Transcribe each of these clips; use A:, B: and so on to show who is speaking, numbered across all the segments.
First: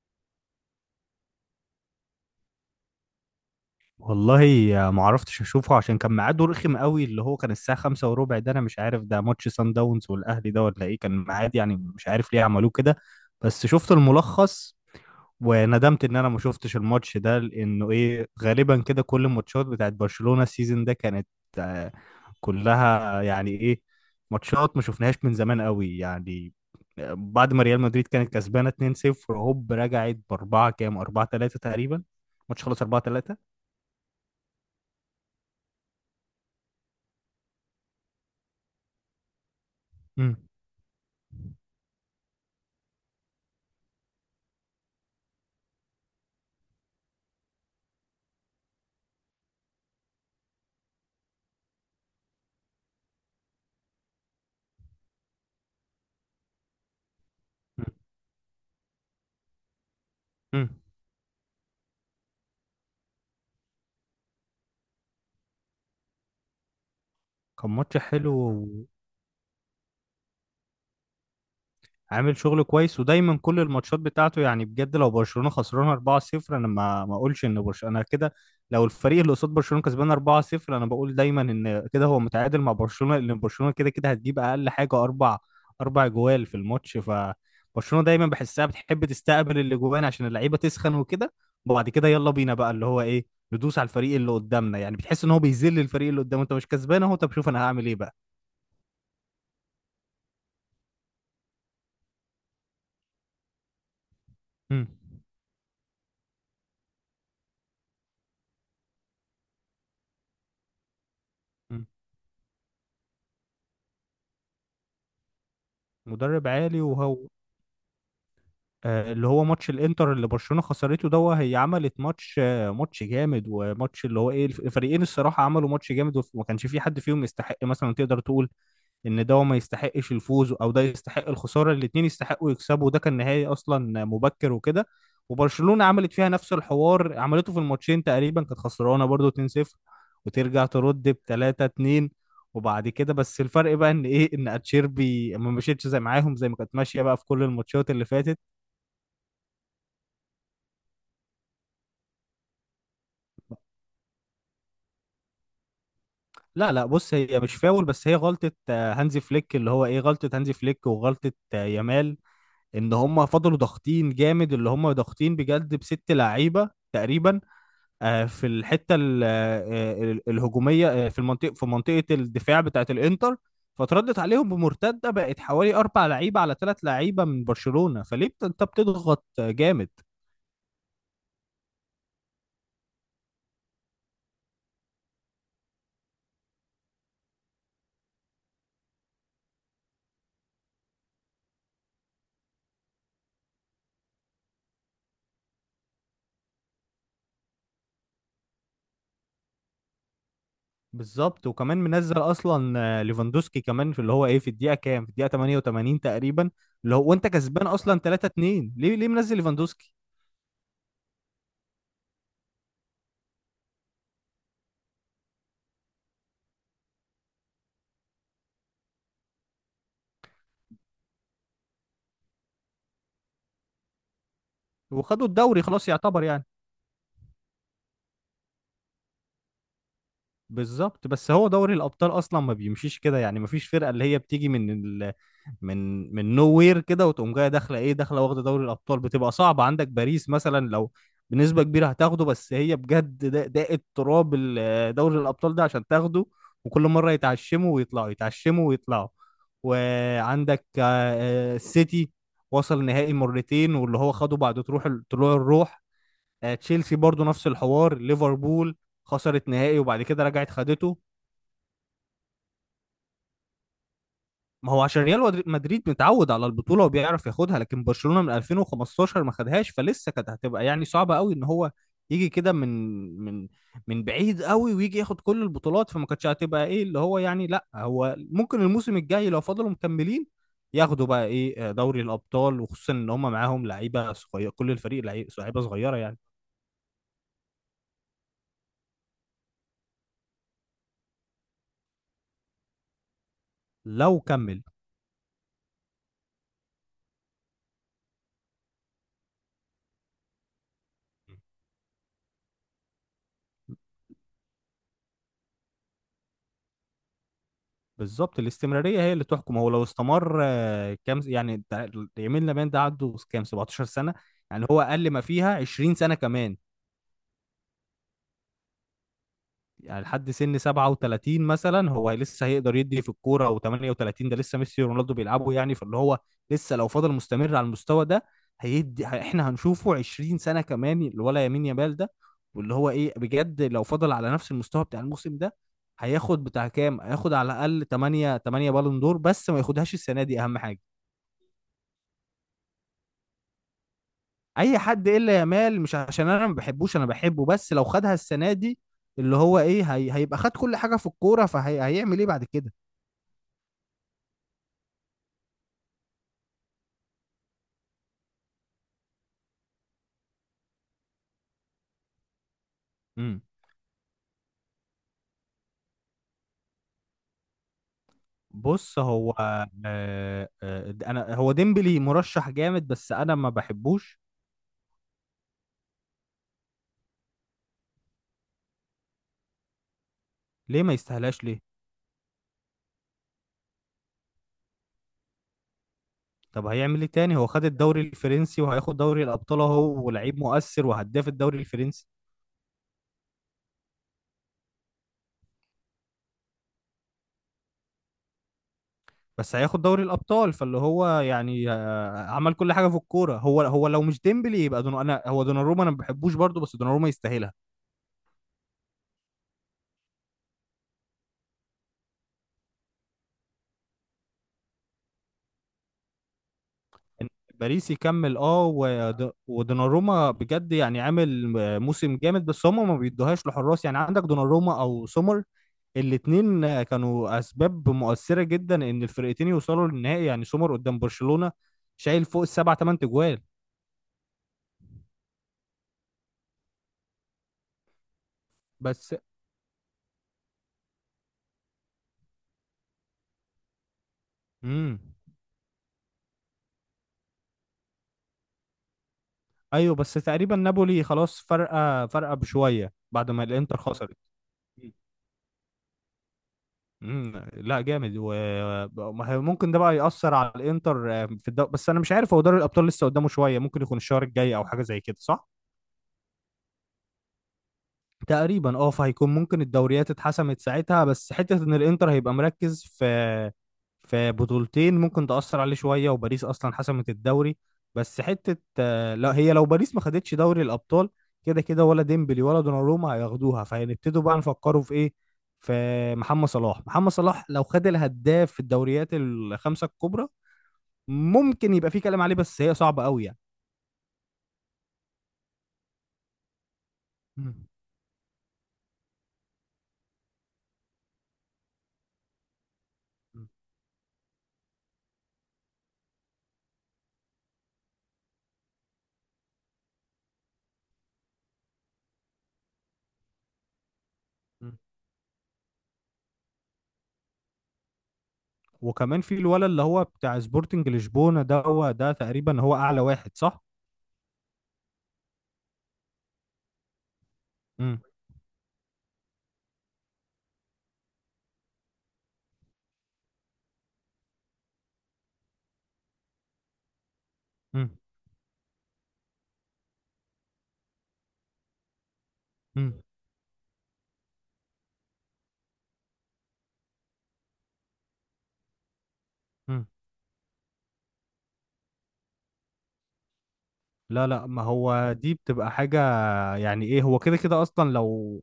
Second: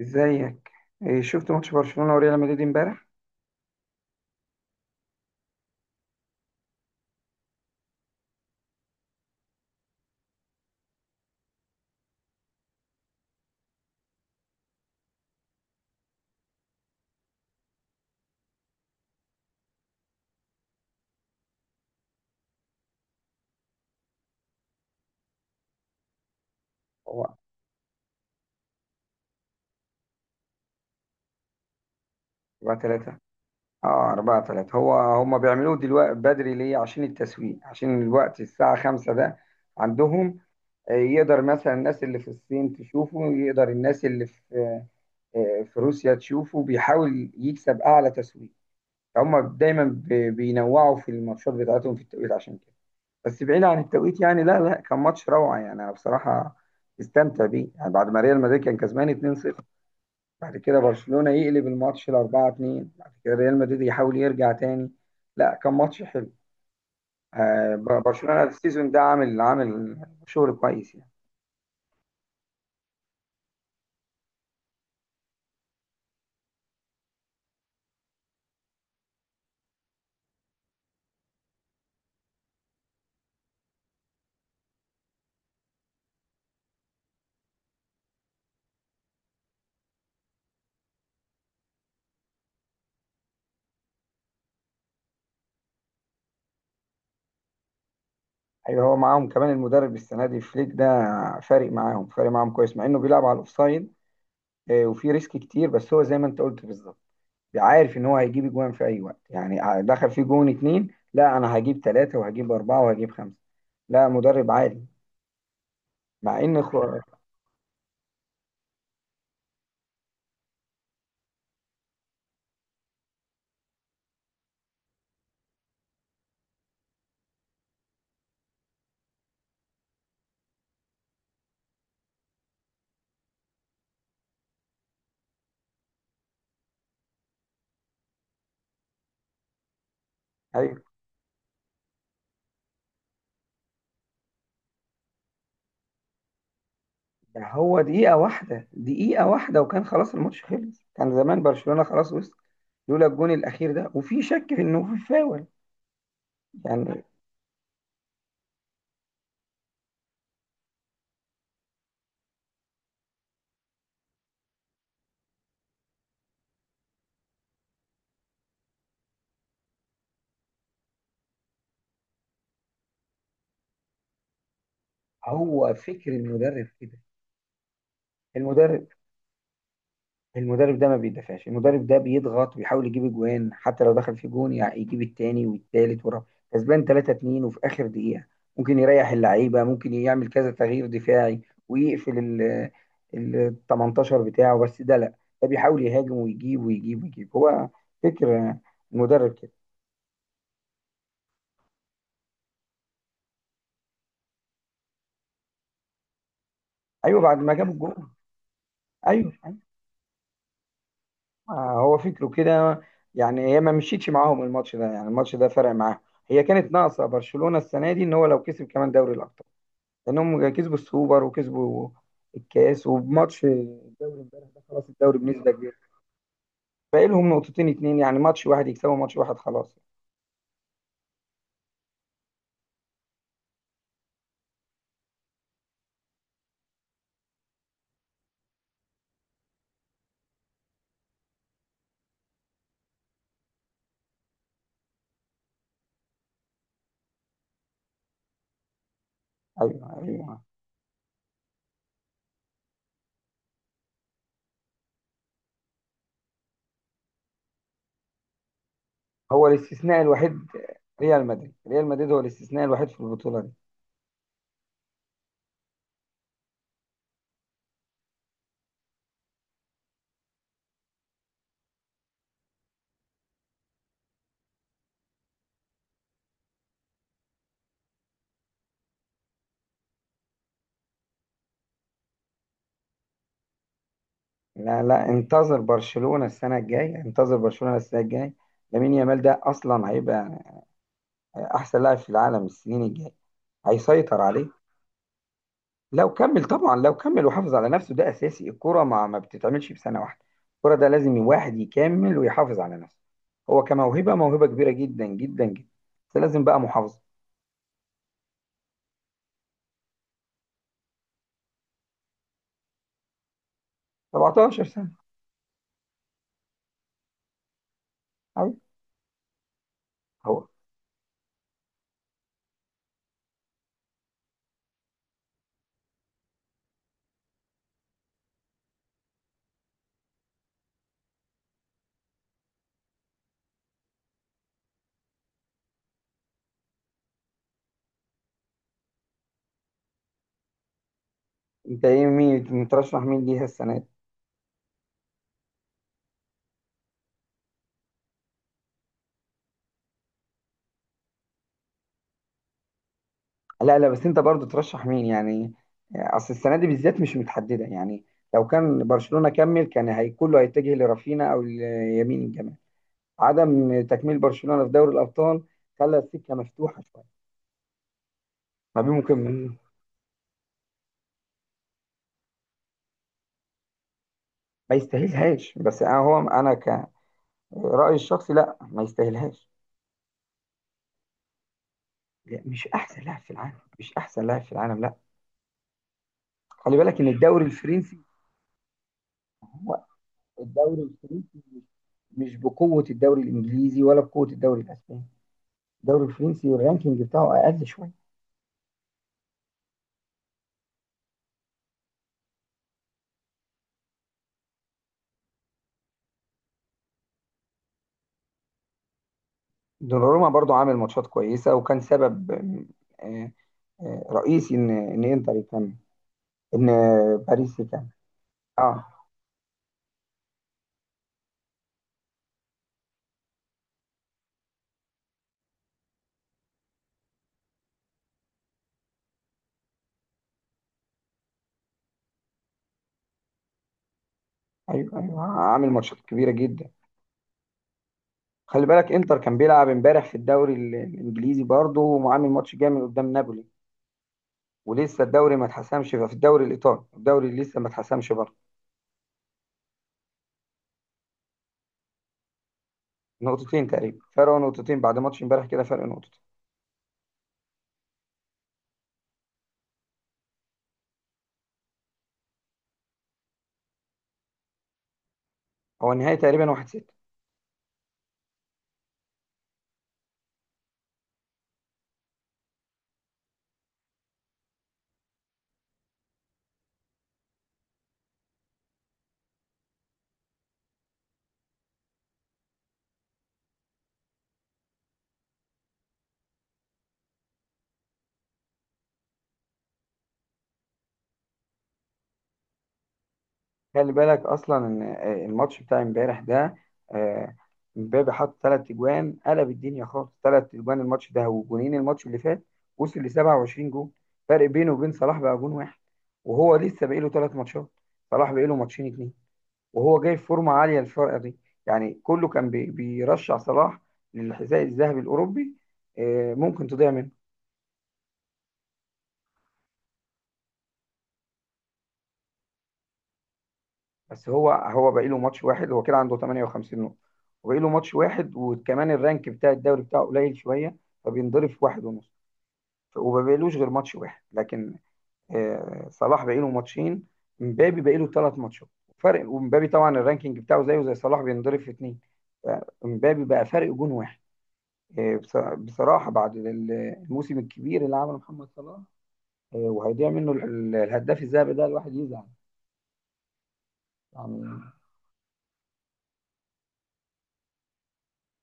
A: ازيك؟ إيه، شفت ماتش برشلونة وريال مدريد امبارح؟
B: والله، ما عرفتش اشوفه عشان كان ميعاده رخم قوي. اللي هو كان الساعه خمسة وربع. ده انا مش عارف، ده ماتش سان داونز والاهلي ده ولا ايه كان ميعاد؟ يعني مش عارف ليه عملوه كده. بس شفت الملخص وندمت ان انا ما شفتش الماتش ده، لانه ايه، غالبا كده كل الماتشات بتاعت برشلونه السيزون ده كانت آه، كلها يعني ايه، ماتشات ما شفناهاش من زمان قوي يعني.
A: هو
B: بعد ما ريال مدريد كانت كسبانه 2-0، هوب رجعت باربعه كام، 4-3 تقريبا. ماتش
A: 4
B: خلص
A: 3 اه، 4-3. هو هم بيعملوه دلوقتي بدري ليه؟ عشان التسويق، عشان الوقت الساعة 5 ده عندهم.
B: 4-3.
A: آه، يقدر مثلا الناس اللي في الصين تشوفه، يقدر الناس اللي في في روسيا تشوفه، بيحاول يكسب اعلى تسويق. هم دايما بينوعوا في الماتشات بتاعتهم في التوقيت عشان كده. بس بعيد عن التوقيت يعني، لا لا كان ماتش روعة يعني. انا بصراحة استمتع بيه يعني. بعد ما ريال مدريد كان كسبان 2-0، بعد كده
B: مم.
A: برشلونة يقلب الماتش ل 4-2، بعد كده ريال مدريد يحاول يرجع تاني. لا، كان ماتش حلو.
B: كان ماتش
A: برشلونة
B: حلو
A: السيزون ده عامل شغل كويس يعني.
B: وعامل شغل كويس، ودايما كل الماتشات بتاعته يعني بجد. لو برشلونة خسرانها 4-0 انا ما اقولش ان برشلونة، انا كده. لو الفريق اللي قصاد برشلونة كسبان 4-0 انا بقول دايما ان كده هو متعادل مع برشلونة، لان برشلونة كده كده هتجيب اقل حاجة اربع اربع جوال في الماتش. فبرشلونة دايما بحسها بتحب تستقبل الاجوان عشان اللعيبة تسخن وكده. وبعد كده يلا بينا بقى اللي هو ايه، ندوس على الفريق اللي قدامنا، يعني بتحس ان هو بيذل الفريق اللي قدامه، انت مش كسبان اهو، طب شوف انا هعمل ايه بقى.
A: ايوه، هو معاهم كمان المدرب السنة دي فليك ده، فارق معاهم كويس مع انه بيلعب على الاوفسايد.
B: مم.
A: وفي ريسك كتير بس هو زي ما انت قلت بالظبط. عارف ان هو هيجيب اجوان في اي وقت يعني، دخل في جون اتنين، لا انا هجيب ثلاثة وهجيب اربعة وهجيب خمسة. لا، مدرب عالي. مع
B: مدرب
A: ان
B: عالي. وهو اللي هو ماتش الانتر اللي برشلونة خسرته ده، هي عملت ماتش، ماتش جامد. وماتش اللي هو ايه الفريقين الصراحة عملوا ماتش جامد، وما كانش في حد فيهم يستحق مثلا تقدر تقول ان ده ما يستحقش الفوز او ده يستحق الخساره. الاثنين يستحقوا يكسبوا. ده كان نهائي اصلا مبكر وكده. وبرشلونه عملت فيها نفس الحوار، عملته في الماتشين تقريبا، كانت خسرانه برضو 2-0 وترجع ترد ب 3-2. وبعد كده بس الفرق بقى ان ايه، ان اتشيربي ما مشيتش زي معاهم، زي ما كانت ماشيه بقى في كل
A: ده هو
B: الماتشات اللي
A: دقيقة
B: فاتت.
A: واحدة دقيقة واحدة وكان خلاص الماتش خلص، كان زمان برشلونة خلاص وصل لولا الجون الأخير ده، وفي شك في إنه في فاول
B: لا لا،
A: يعني.
B: بص، هي مش فاول، بس هي غلطه هانزي فليك، اللي هو ايه غلطه هانزي فليك وغلطه يامال. ان هم فضلوا ضاغطين جامد، اللي هم ضاغطين بجد بست لعيبه تقريبا في الحته الهجوميه، في المنطقه، في منطقه الدفاع بتاعه الانتر. فتردت عليهم بمرتده بقت
A: هو
B: حوالي اربع
A: فكر
B: لعيبه على
A: المدرب
B: ثلاث
A: كده.
B: لعيبه من برشلونه. فليه انت
A: المدرب
B: بتضغط جامد؟
A: المدرب ده ما بيدافعش، المدرب ده بيضغط ويحاول يجيب اجوان حتى لو دخل في جون، يعني يجيب التاني والتالت والرابع. كسبان 3-2 وفي اخر دقيقة ممكن يريح اللعيبة، ممكن يعمل كذا تغيير دفاعي ويقفل ال 18 بتاعه، بس ده لا، ده بيحاول يهاجم ويجيب ويجيب ويجيب. هو فكر المدرب كده.
B: بالظبط. وكمان منزل اصلا ليفاندوسكي كمان، في اللي هو ايه في الدقيقه كام، في الدقيقه 88 تقريبا، اللي هو
A: ايوه،
B: وانت
A: بعد ما
B: كسبان
A: جاب
B: اصلا
A: الجون.
B: 3 2، ليه ليه
A: ايوه
B: منزل
A: ايوه.
B: ليفاندوسكي؟
A: آه، هو فكره كده يعني. هي ما مشيتش معاهم الماتش ده يعني، الماتش ده فرق معاهم. هي كانت ناقصة برشلونة السنة دي ان هو لو كسب كمان دوري الابطال، لانهم كسبوا السوبر وكسبوا الكاس، وبماتش الدوري امبارح ده خلاص الدوري
B: وخدوا
A: بنسبه
B: الدوري
A: كبيره.
B: خلاص يعتبر يعني.
A: باقي لهم نقطتين اتنين يعني، ماتش واحد يكسبوا، ماتش واحد خلاص.
B: بالظبط. بس هو دوري الابطال اصلا ما بيمشيش كده، يعني ما فيش فرقه اللي هي بتيجي من ال... من من نو وير كده وتقوم جايه داخله ايه، داخله واخده دوري الابطال. بتبقى صعبه، عندك باريس مثلا لو بنسبه كبيره هتاخده، بس هي بجد ده، ده التراب دوري الابطال ده عشان تاخده. وكل مره يتعشموا ويطلعوا، يتعشموا ويطلعوا.
A: ايوه ايوه.
B: وعندك السيتي وصل نهائي مرتين، واللي هو خده بعد تروح طلوع الروح. تشيلسي برضو نفس الحوار. ليفربول
A: هو
B: خسرت نهائي
A: الاستثناء
B: وبعد كده
A: الوحيد،
B: رجعت خدته.
A: ريال مدريد هو الاستثناء الوحيد في البطوله دي.
B: ما هو عشان ريال مدريد متعود على البطولة وبيعرف ياخدها. لكن برشلونة من 2015 ما خدهاش، فلسه كانت هتبقى يعني صعبة قوي ان هو يجي كده من من بعيد قوي ويجي ياخد كل البطولات. فما كانتش هتبقى ايه اللي هو يعني، لا هو ممكن الموسم الجاي لو فضلوا مكملين ياخدوا بقى ايه دوري الابطال، وخصوصا ان هم معاهم لعيبة صغيرة، كل
A: لا
B: الفريق
A: لا انتظر
B: لعيبة صغيرة يعني.
A: برشلونه السنه الجايه، انتظر برشلونه السنه الجايه. لامين يامال ده اصلا هيبقى احسن لاعب في العالم، السنين الجايه هيسيطر
B: لو
A: عليه.
B: كمل.
A: لو كمل طبعا، لو كمل وحافظ على نفسه، ده اساسي. الكرة ما بتتعملش في سنة واحدة، الكرة ده لازم واحد يكمل ويحافظ على نفسه. هو كموهبة، موهبة كبيرة جدا جدا جدا، بس لازم بقى محافظة.
B: بالظبط، الاستمرارية هي اللي تحكم. هو لو استمر كام يعني يمين لمين ده؟ عنده كام، 17 سنة.
A: 17
B: يعني هو
A: سنة.
B: أقل ما فيها 20 سنة كمان،
A: أيوة.
B: يعني لحد
A: هو،
B: سن 37 مثلا هو لسه هيقدر يدي في الكورة. و38 ده لسه ميسي ورونالدو بيلعبوا يعني. فاللي هو لسه لو فضل مستمر على المستوى ده هيدي احنا هنشوفه 20 سنة كمان الولا يمين يامال ده. واللي هو ايه بجد لو فضل على نفس المستوى بتاع الموسم ده، هياخد بتاع كام، هياخد على الأقل 8 بالون دور. بس ما ياخدهاش السنة دي، أهم حاجة.
A: انت ايه، مين مترشح مين ليها السنة دي؟
B: اي حد الا يامال، مش عشان انا ما بحبوش، انا بحبه، بس لو خدها السنه دي اللي هو ايه هي هيبقى خد كل حاجه في الكوره، فهيعمل ايه بعد كده؟
A: لا لا بس انت برضو ترشح مين يعني؟ اصل السنة دي بالذات مش متحددة يعني. لو كان برشلونة كمل كان هي كله هيتجه لرافينا او ليمين الجمال.
B: امم.
A: عدم تكميل برشلونة في دوري الابطال خلى السكة مفتوحة شوية ما بين
B: بص
A: ممكن.
B: هو، انا هو ديمبلي مرشح جامد، بس انا ما بحبوش.
A: ما يستاهلهاش، بس انا هو انا كرأيي الشخصي لا، ما يستاهلهاش.
B: ليه ما يستاهلاش ليه؟
A: لا، مش احسن لاعب في العالم، مش احسن لاعب في العالم لا.
B: طب
A: خلي بالك
B: هيعمل
A: ان
B: ايه تاني؟
A: الدوري
B: هو خد الدوري
A: الفرنسي،
B: الفرنسي وهياخد دوري الابطال
A: هو
B: اهو، ولاعيب
A: الدوري
B: مؤثر وهداف
A: الفرنسي
B: الدوري الفرنسي.
A: مش بقوة الدوري الانجليزي ولا بقوة الدوري الاسباني. الدوري الفرنسي الرانكينج بتاعه اقل شوية.
B: بس هياخد دوري الابطال، فاللي هو يعني عمل كل حاجه في الكوره. هو هو لو مش ديمبلي يبقى دون، انا هو دوناروما، انا ما بحبوش برضه، بس دوناروما يستاهلها.
A: دوناروما برضو عامل ماتشات كويسة، وكان سبب آه، رئيسي ان انتر يكمل، ان
B: إن
A: باريس يكمل.
B: باريس يكمل، اه،
A: اه.
B: ودوناروما بجد يعني عامل موسم جامد. بس هم ما بيدوهاش لحراس، يعني عندك دوناروما او سومر. الاثنين كانوا اسباب مؤثره جدا ان الفرقتين يوصلوا للنهائي. يعني سومر قدام برشلونه شايل فوق السبع ثمان تجوال.
A: ايوه ايوه، عامل ماتشات كبيرة جدا. خلي بالك
B: بس
A: انتر كان بيلعب امبارح في الدوري الانجليزي برضه، وعامل ماتش جامد قدام نابولي.
B: امم،
A: ولسه الدوري ما اتحسمش في الدوري الايطالي، الدوري اللي لسه ما اتحسمش برضه.
B: ايوه، بس تقريبا نابولي خلاص فرقه فرقه بشويه بعد ما
A: نقطتين
B: الانتر
A: تقريبا
B: خسرت.
A: فرق، نقطتين بعد ماتش امبارح كده، فرق نقطتين.
B: امم، لا جامد، وممكن ده بقى يأثر على الانتر في الدوري. بس انا مش عارف، هو دوري الابطال لسه قدامه شويه، ممكن يكون الشهر الجاي او حاجه زي كده، صح؟
A: هو النهائي تقريبا 1-6.
B: تقريبا اه. فهيكون ممكن الدوريات اتحسمت ساعتها. بس حتة ان الانتر هيبقى مركز في بطولتين ممكن تأثر عليه شوية. وباريس اصلا حسمت الدوري. بس حتة لا، هي لو باريس ما خدتش دوري الابطال، كده كده ولا ديمبلي ولا دوناروما هياخدوها. فهنبتدوا بقى نفكروا في ايه، في محمد صلاح. لو خد الهداف في الدوريات الخمسة الكبرى ممكن يبقى في كلام عليه، بس هي صعبة قوي يعني.
A: خلي بالك اصلا ان الماتش بتاع امبارح ده، آه، امبابي حط ثلاث اجوان قلب الدنيا خالص، ثلاث اجوان الماتش ده وجونين الماتش اللي فات، وصل ل 27 جون. فرق بينه وبين صلاح بقى جون واحد، وهو لسه باقي له ثلاث ماتشات، صلاح باقي له ماتشين اتنين، وهو جاي في فورمه عاليه الفرقه دي. يعني كله كان بيرشح صلاح للحذاء
B: مم.
A: الذهبي الاوروبي. آه، ممكن تضيع منه.
B: وكمان في الولد اللي هو بتاع سبورتنج لشبونة ده، هو ده تقريبا هو اعلى واحد، صح؟
A: بس هو باقي له ماتش واحد، هو كده عنده 58 نقطه، وباقي له ماتش
B: امم.
A: واحد، وكمان الرانك بتاع الدوري بتاعه قليل شويه، فبينضرب في واحد ونص. وما بقالوش غير ماتش واحد. لكن آه، صلاح باقي له ماتشين، مبابي باقي
B: امم.
A: له ثلاث ماتشات فرق، ومبابي طبعا الرانكينج بتاعه زيه زي صلاح بينضرب في اثنين.
B: امم.
A: مبابي بقى فرق جون واحد. آه، بصراحة بعد الموسم الكبير اللي عمله محمد صلاح، آه،
B: امم.
A: وهيضيع منه الهداف الذهبي ده، الواحد يزعل
B: لا لا،
A: يعني.
B: ما هو دي بتبقى حاجة يعني ايه؟ هو كده كده اصلا لو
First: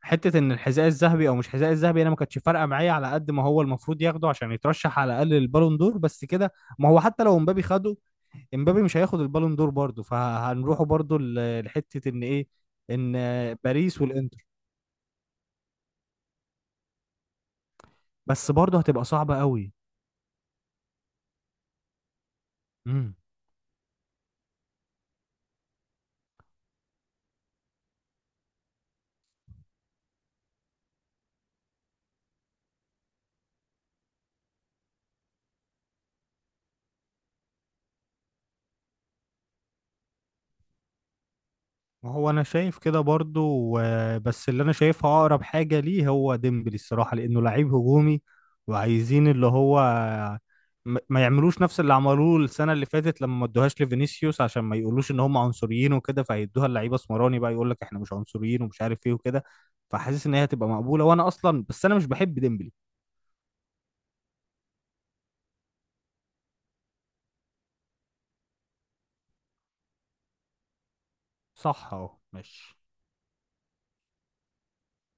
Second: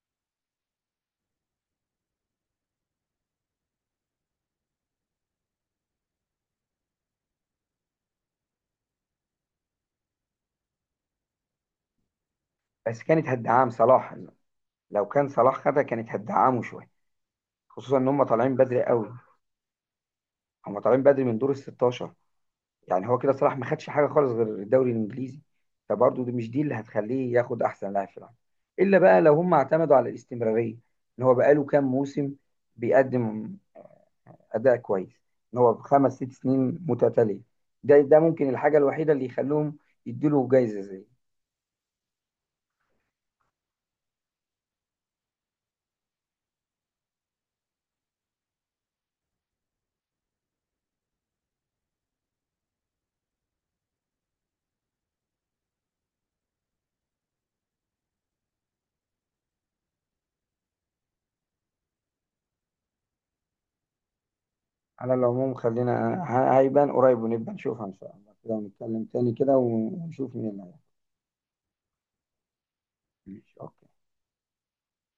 B: حتة ان الحذاء الذهبي او مش حذاء الذهبي، انا ما كانتش فارقة معايا على قد ما هو المفروض ياخده عشان يترشح على الاقل للبالون دور، بس كده. ما هو حتى لو امبابي خده، امبابي مش هياخد البالون دور برضه، فهنروحوا برضه لحتة ان ايه،
A: بس
B: ان
A: كانت هدعام
B: باريس
A: صلاح،
B: والانتر.
A: لو كان صلاح خدها كانت هدعامه شوية، خصوصا ان هم
B: بس
A: طالعين
B: برضه
A: بدري
B: هتبقى
A: قوي.
B: صعبة قوي.
A: هم طالعين بدري من دور ال 16. يعني هو كده صلاح ما خدش حاجة خالص غير الدوري الانجليزي، فبرضه دي مش دي اللي هتخليه ياخد احسن لاعب في العالم. الا بقى لو هم اعتمدوا على الاستمرارية، ان هو بقاله كام موسم بيقدم اداء كويس، ان هو بخمس ست سنين متتاليه، ده ممكن الحاجه الوحيده اللي يخلوهم يديله جايزه زي.
B: ما هو انا شايف كده برضو. بس اللي انا شايفها اقرب حاجه ليه هو ديمبلي الصراحه، لانه لعيب هجومي. وعايزين اللي هو ما يعملوش نفس اللي عملوه السنه اللي فاتت لما ما ادوهاش لفينيسيوس، عشان ما يقولوش ان هم عنصريين وكده. فهيدوها للعيبه اسمراني بقى يقول لك احنا مش عنصريين ومش عارف ايه وكده. فحاسس ان هي هتبقى مقبوله. وانا اصلا بس انا مش بحب ديمبلي.
A: على العموم، خلينا هيبان قريب ونبقى نشوفها ان شاء الله كده، ونتكلم تاني كده ونشوف مين اللي هيحصل.
B: صح اهو، ماشي.
A: ماشي، أوكي.